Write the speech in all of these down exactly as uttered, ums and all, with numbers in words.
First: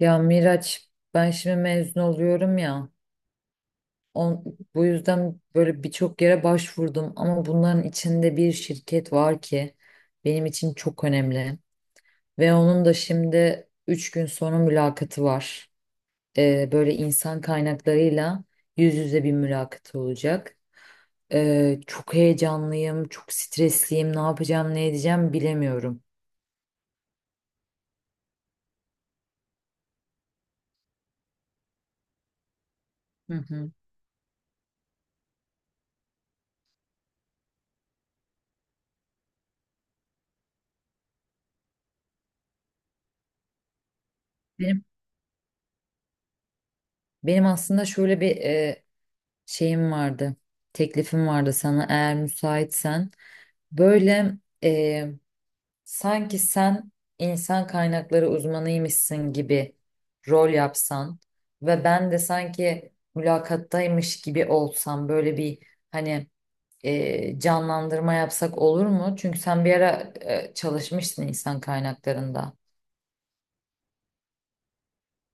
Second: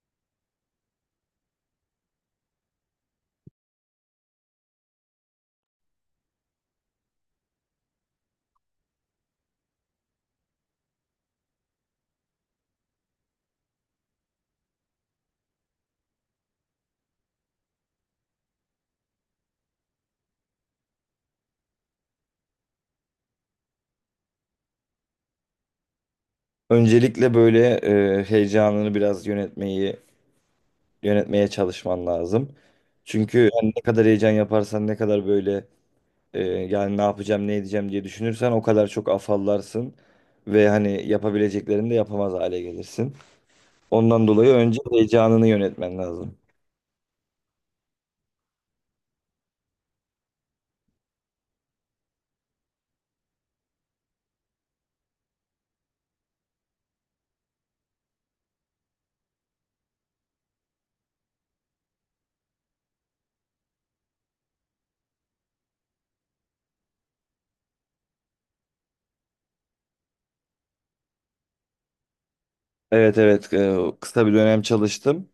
Ya Miraç, ben şimdi mezun oluyorum ya, on, bu yüzden böyle birçok yere başvurdum ama bunların içinde bir şirket var ki benim için çok önemli ve onun da şimdi üç gün sonra mülakatı var. Ee, böyle insan kaynaklarıyla yüz yüze bir mülakat olacak. Ee, çok heyecanlıyım, çok stresliyim, ne yapacağım, ne edeceğim bilemiyorum. Öncelikle böyle e, heyecanını biraz yönetmeyi yönetmeye çalışman lazım. Hı Çünkü hı. yani ne kadar heyecan yaparsan ne kadar böyle e, yani ne yapacağım ne edeceğim diye düşünürsen o kadar çok afallarsın ve hani yapabileceklerini de yapamaz hale gelirsin. Ondan dolayı önce Benim heyecanını yönetmen lazım. benim aslında şöyle bir e, şeyim vardı. Teklifim vardı sana, eğer müsaitsen. Böyle e, sanki sen insan kaynakları uzmanıymışsın gibi rol yapsan ve ben de sanki mülakattaymış gibi olsam, böyle bir hani e, canlandırma yapsak olur mu? Çünkü sen bir ara e, çalışmışsın insan kaynaklarında. Evet evet, e, kısa bir dönem çalıştım.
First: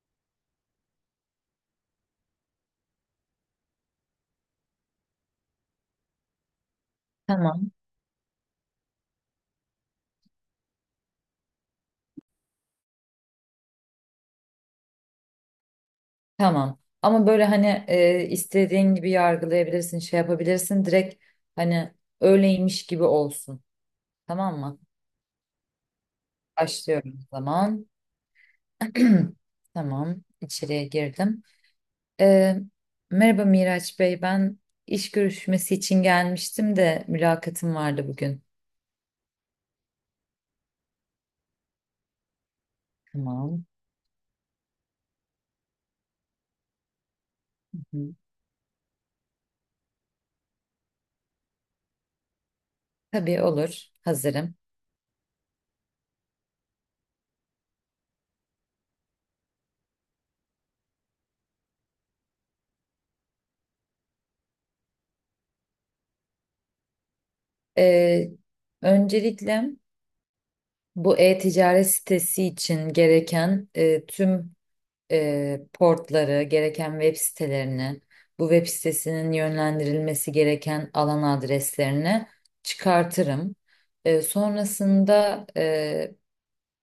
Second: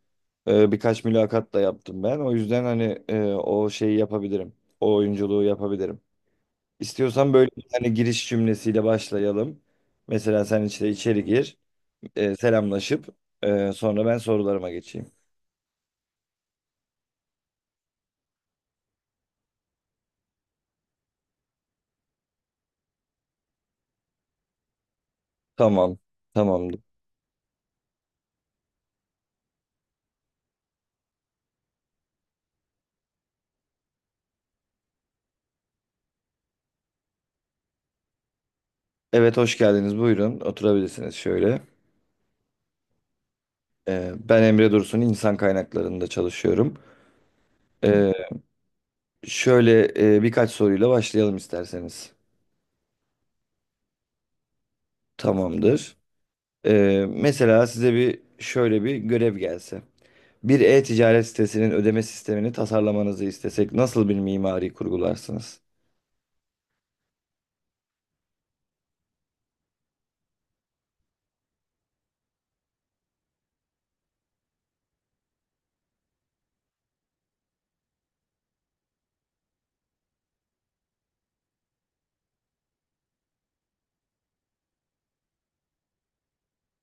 E, birkaç mülakat da yaptım ben. O yüzden hani e, o şeyi yapabilirim. O oyunculuğu yapabilirim. İstiyorsan böyle bir Tamam. tane giriş cümlesiyle başlayalım. Mesela sen işte içeri gir, e, selamlaşıp e, sonra ben sorularıma geçeyim. Tamam. Ama böyle hani e, istediğin gibi yargılayabilirsin, şey yapabilirsin. Direkt hani öyleymiş gibi olsun. Tamam mı? Tamam, tamamdır. Başlıyorum o zaman. Tamam, içeriye girdim. E, Merhaba Miraç Bey. Ben iş görüşmesi için gelmiştim de mülakatım vardı bugün. Evet, hoş geldiniz. Buyurun, oturabilirsiniz şöyle. Tamam. E, ben Emre Dursun, insan kaynaklarında çalışıyorum. Hı E, hı. Şöyle e, birkaç soruyla başlayalım isterseniz. Tabii olur. Hazırım. Tamamdır. E, Mesela size bir şöyle bir görev gelse. Bir e-ticaret sitesinin ödeme sistemini tasarlamanızı istesek nasıl bir mimari kurgularsınız? E, Öncelikle bu e-ticaret sitesi için gereken e, tüm e, portları, gereken web sitelerini, bu web sitesinin yönlendirilmesi gereken alan adreslerini çıkartırım. E, sonrasında e,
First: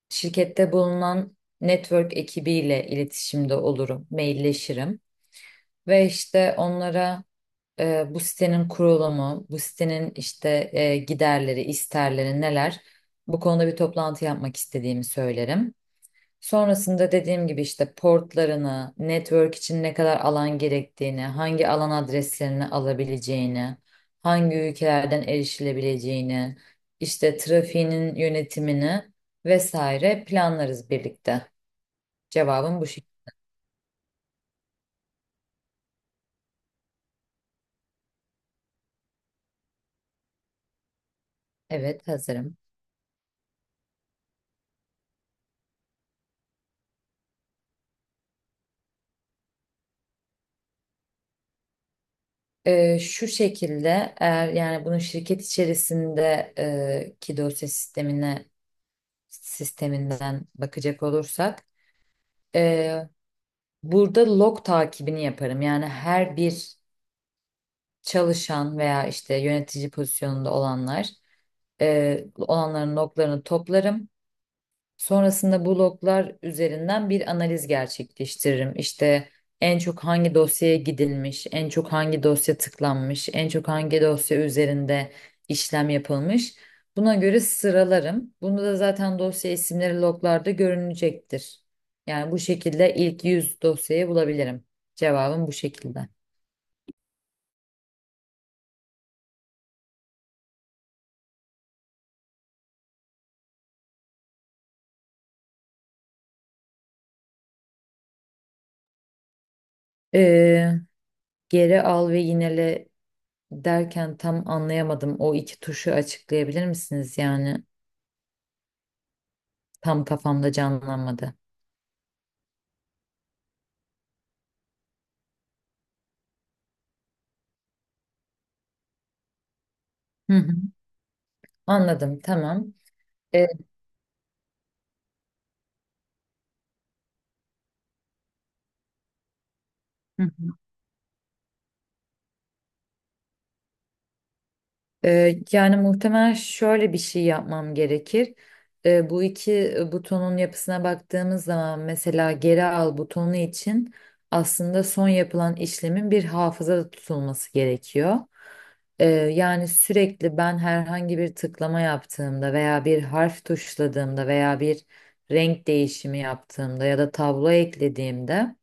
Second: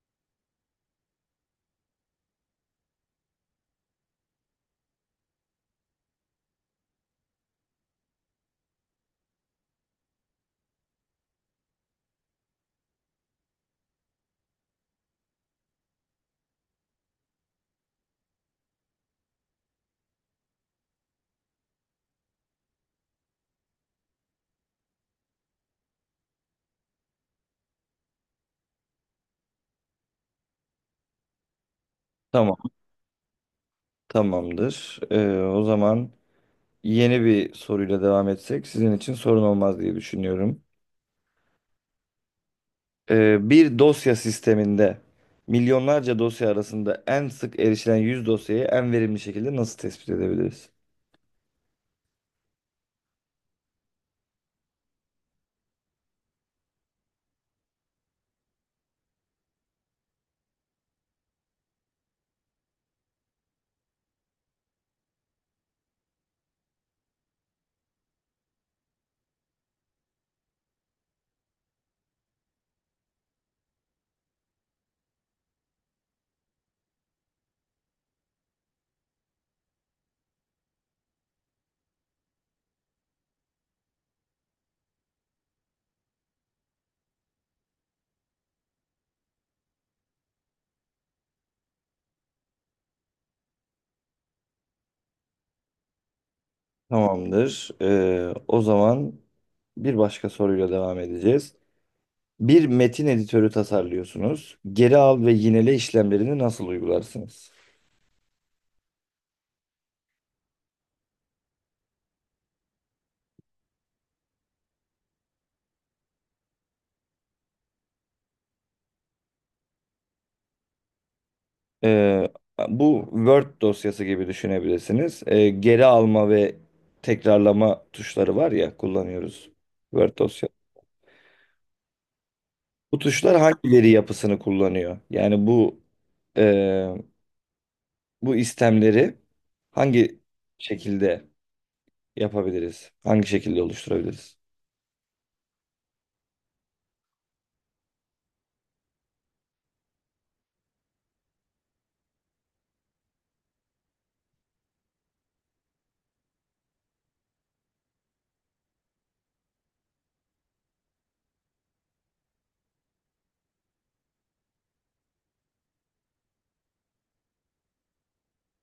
şirkette bulunan network ekibiyle iletişimde olurum, mailleşirim ve işte onlara e, bu sitenin kurulumu, bu sitenin işte e, giderleri, isterleri neler, bu konuda bir toplantı yapmak istediğimi söylerim. Sonrasında dediğim gibi işte portlarını, network için ne kadar alan gerektiğini, hangi alan adreslerini alabileceğini, hangi ülkelerden erişilebileceğini, işte trafiğinin yönetimini vesaire planlarız birlikte. Tamam. Cevabım bu şekilde. Tamamdır. Ee, o zaman yeni bir soruyla devam etsek sizin için sorun olmaz diye düşünüyorum. Evet, hazırım. Ee, bir dosya sisteminde milyonlarca dosya arasında en sık erişilen yüz dosyayı en verimli şekilde nasıl tespit edebiliriz? Ee, şu şekilde, eğer yani bunu şirket içerisinde e, ki dosya sistemine sisteminden bakacak olursak e, burada log takibini yaparım. Yani her bir çalışan veya işte yönetici pozisyonunda olanlar e, olanların loglarını toplarım. Sonrasında bu loglar üzerinden bir analiz gerçekleştiririm. İşte en çok hangi dosyaya gidilmiş, en çok hangi dosya tıklanmış, en çok hangi dosya üzerinde işlem yapılmış. Buna göre sıralarım. Bunda da zaten dosya isimleri loglarda görünecektir. Yani bu şekilde ilk yüz dosyayı bulabilirim. Cevabım bu şekilde. Tamamdır. Ee, o zaman bir başka soruyla devam edeceğiz. Bir metin editörü tasarlıyorsunuz. Geri al ve yinele işlemlerini nasıl uygularsınız? Ee, Geri al ve yinele derken tam anlayamadım. O iki tuşu açıklayabilir misiniz? Yani tam kafamda canlanmadı. Ee, Bu Word dosyası gibi düşünebilirsiniz. Ee, geri alma ve tekrarlama tuşları var ya, kullanıyoruz Word Hı dosya. hı. Anladım, tamam. Bu tuşlar Ee, hangi veri yapısını kullanıyor? Yani bu e, bu istemleri hangi şekilde yapabiliriz? Hangi şekilde oluşturabiliriz? Ee, yani muhtemelen şöyle bir şey yapmam gerekir. Ee, bu iki butonun yapısına baktığımız zaman mesela geri al butonu için aslında son yapılan işlemin bir hafızada tutulması gerekiyor. Ee, yani sürekli ben herhangi bir tıklama yaptığımda veya bir harf tuşladığımda veya bir renk değişimi yaptığımda ya da tablo eklediğimde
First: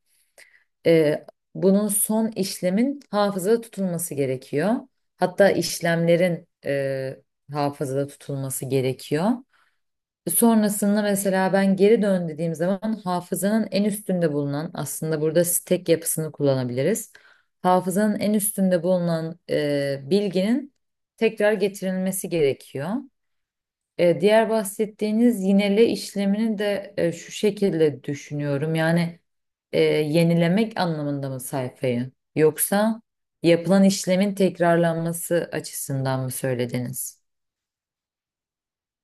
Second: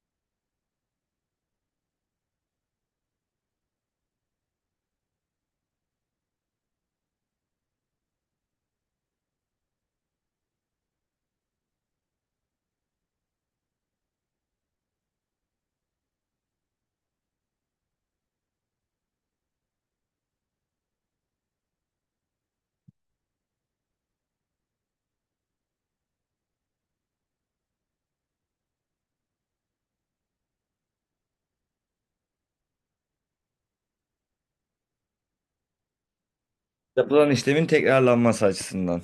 e, bunun son işlemin hafızada tutulması gerekiyor. Hatta işlemlerin e, hafızada tutulması gerekiyor. Sonrasında mesela ben geri dön dediğim zaman hafızanın en üstünde bulunan, aslında burada stack yapısını kullanabiliriz. Hafızanın en üstünde bulunan e, bilginin tekrar getirilmesi gerekiyor. E, diğer bahsettiğiniz yinele işlemini de e, şu şekilde düşünüyorum. Yani e, yenilemek anlamında mı sayfayı? Yoksa yapılan işlemin tekrarlanması açısından mı söylediniz? Yapılan işlemin tekrarlanması açısından.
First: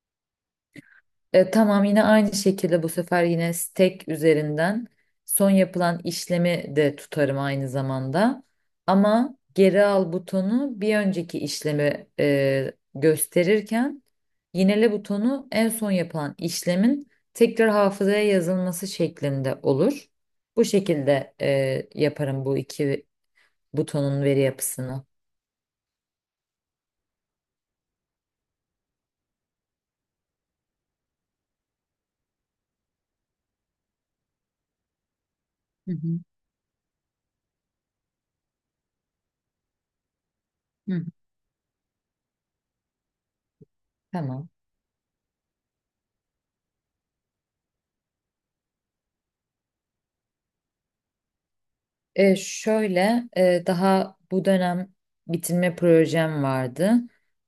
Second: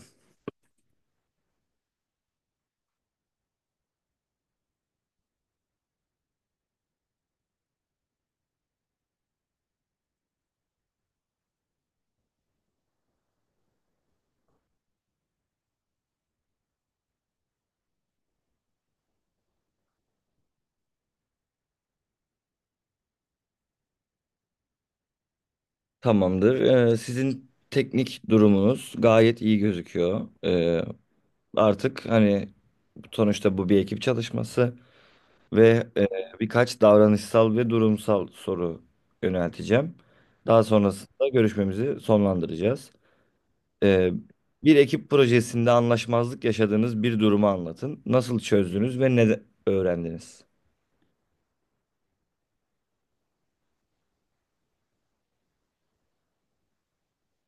E, tamam, yine aynı şekilde bu sefer yine stack üzerinden son yapılan işlemi de tutarım aynı zamanda. Ama geri al butonu bir önceki işlemi e, gösterirken, yinele butonu en son yapılan işlemin tekrar hafızaya yazılması şeklinde olur. Bu şekilde e, yaparım bu iki butonun veri yapısını. Tamamdır. Ee, sizin teknik durumunuz gayet iyi gözüküyor. Ee, artık hani sonuçta bu bir ekip çalışması ve Hı e, hı. birkaç davranışsal ve durumsal soru yönelteceğim. Daha Hı hı. sonrasında görüşmemizi sonlandıracağız. E, Tamam. Bir ekip projesinde anlaşmazlık yaşadığınız bir durumu anlatın. Nasıl çözdünüz ve ne de- öğrendiniz? E, şöyle, e, daha bu dönem bitirme projem vardı.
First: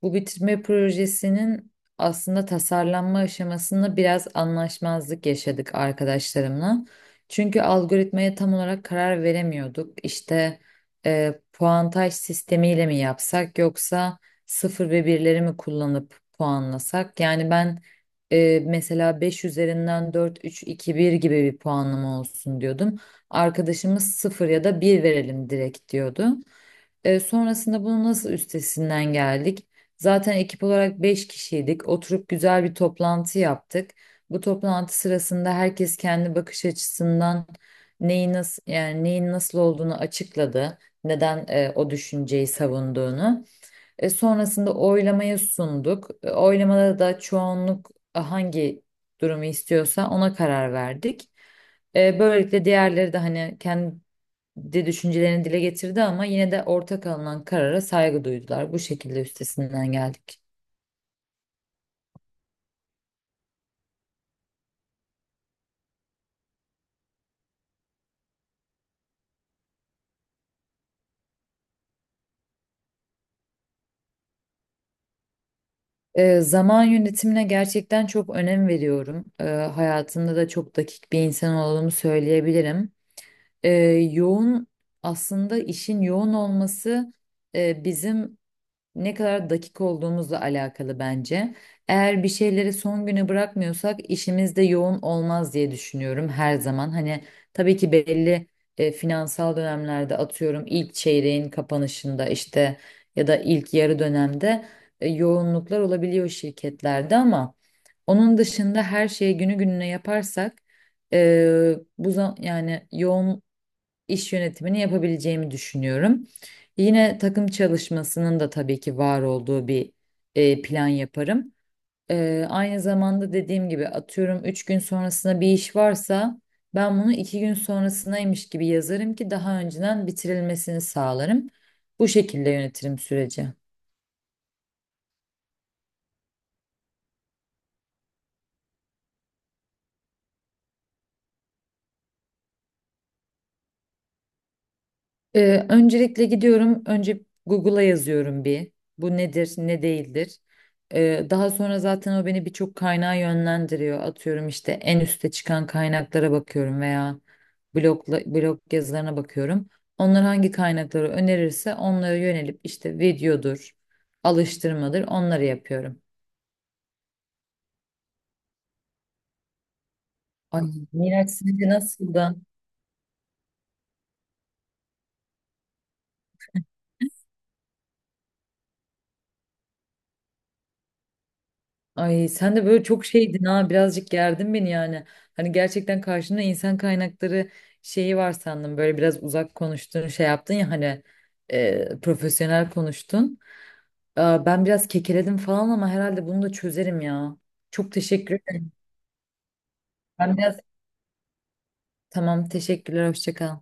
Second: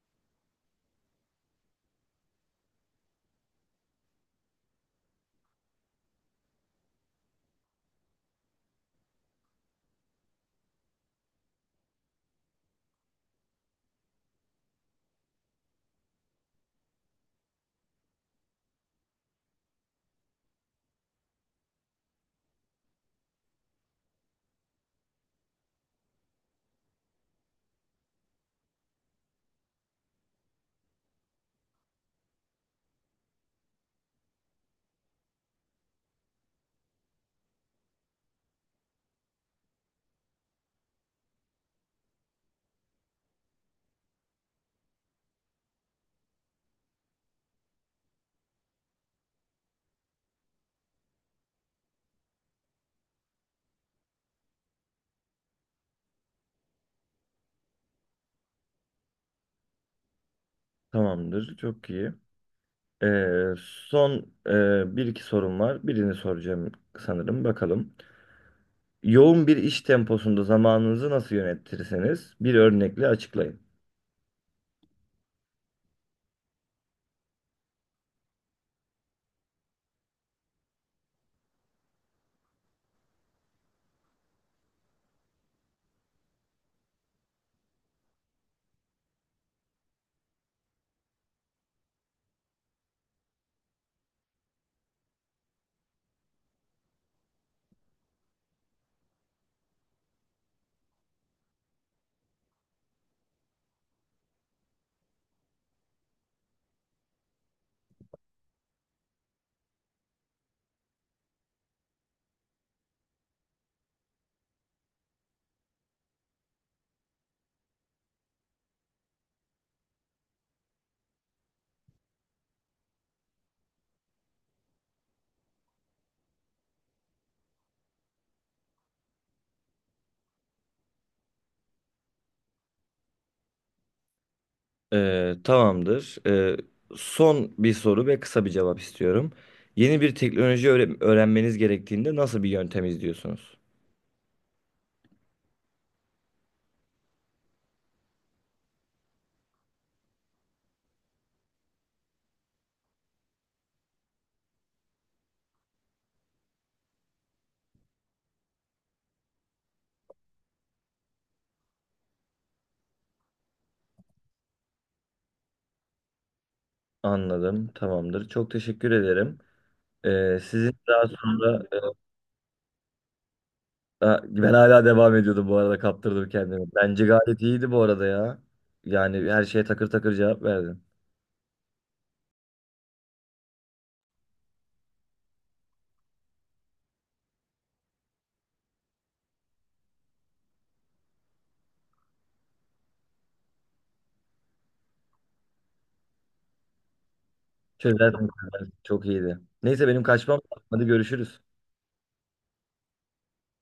Bu bitirme projesinin aslında tasarlanma aşamasında biraz anlaşmazlık yaşadık arkadaşlarımla. Çünkü algoritmaya tam olarak karar veremiyorduk. İşte e, puantaj sistemiyle mi yapsak yoksa sıfır ve birleri mi kullanıp puanlasak? Yani ben ee, mesela beş üzerinden dört, üç, iki, bir gibi bir puanlama olsun diyordum. Arkadaşımız sıfır ya da bir verelim direkt diyordu. Ee, sonrasında bunu nasıl üstesinden geldik? Zaten ekip olarak beş kişiydik. Oturup güzel bir toplantı yaptık. Bu toplantı sırasında herkes kendi bakış açısından neyi nasıl, yani neyin nasıl olduğunu açıkladı. Neden e, o düşünceyi savunduğunu. E, sonrasında oylamaya sunduk. E, oylamada da çoğunluk e, hangi durumu istiyorsa ona karar verdik. E, böylelikle diğerleri de hani kendi düşüncelerini dile getirdi ama yine de ortak alınan karara saygı duydular. Bu şekilde üstesinden geldik. Tamamdır, çok iyi. Ee, Son e, bir iki sorum var. Birini soracağım sanırım. Bakalım. Yoğun bir iş temposunda zamanınızı nasıl yönetirseniz bir örnekle açıklayın. E, zaman yönetimine gerçekten çok önem veriyorum. E, hayatımda da çok dakik bir insan olduğumu söyleyebilirim. E, yoğun aslında işin yoğun olması e, bizim ne kadar dakik olduğumuzla alakalı bence. Eğer bir şeyleri son güne bırakmıyorsak işimiz de yoğun olmaz diye düşünüyorum her zaman. Hani tabii ki belli e, finansal dönemlerde atıyorum ilk çeyreğin kapanışında işte ya da ilk yarı dönemde e, yoğunluklar olabiliyor şirketlerde ama onun dışında her şeyi günü gününe yaparsak e, bu zam- yani yoğun iş yönetimini yapabileceğimi düşünüyorum. Yine takım çalışmasının da tabii ki var olduğu bir e, plan yaparım. E, aynı zamanda dediğim gibi atıyorum üç gün sonrasında bir iş varsa ben bunu iki gün sonrasındaymış gibi yazarım ki daha önceden bitirilmesini sağlarım. Bu şekilde yönetirim süreci. Ee, tamamdır. Ee, son bir soru ve kısa bir cevap istiyorum. Yeni bir teknoloji öğre- öğrenmeniz gerektiğinde nasıl bir yöntem izliyorsunuz? Ee, öncelikle gidiyorum. Önce Google'a yazıyorum bir. Bu nedir, ne değildir. Ee, daha sonra zaten o beni birçok kaynağa yönlendiriyor. Atıyorum işte en üste çıkan kaynaklara bakıyorum veya blogla, blog yazılarına bakıyorum. Onlar hangi kaynakları önerirse onlara yönelip işte videodur, alıştırmadır onları yapıyorum. Anladım. Tamamdır. Çok teşekkür ederim. Ee, Ay Sizin daha Miraç, sonra sence nasıldı? Ha, ben hala devam ediyordum bu arada, kaptırdım kendimi. Bence gayet iyiydi bu arada ya. Yani her şeye takır takır cevap verdin. Ay sen de böyle çok şeydin ha, birazcık gerdin beni yani. Hani gerçekten karşında insan kaynakları şeyi var sandım. Böyle biraz uzak konuştun, şey yaptın ya hani e, profesyonel konuştun. Aa, ben biraz kekeledim falan ama herhalde bunu da çözerim ya. Çok Çözersin, teşekkür ederim. çözersin. Çok iyiydi. Neyse benim kaçmam Ben biraz, lazım. Hadi görüşürüz. tamam, teşekkürler, hoşça kal.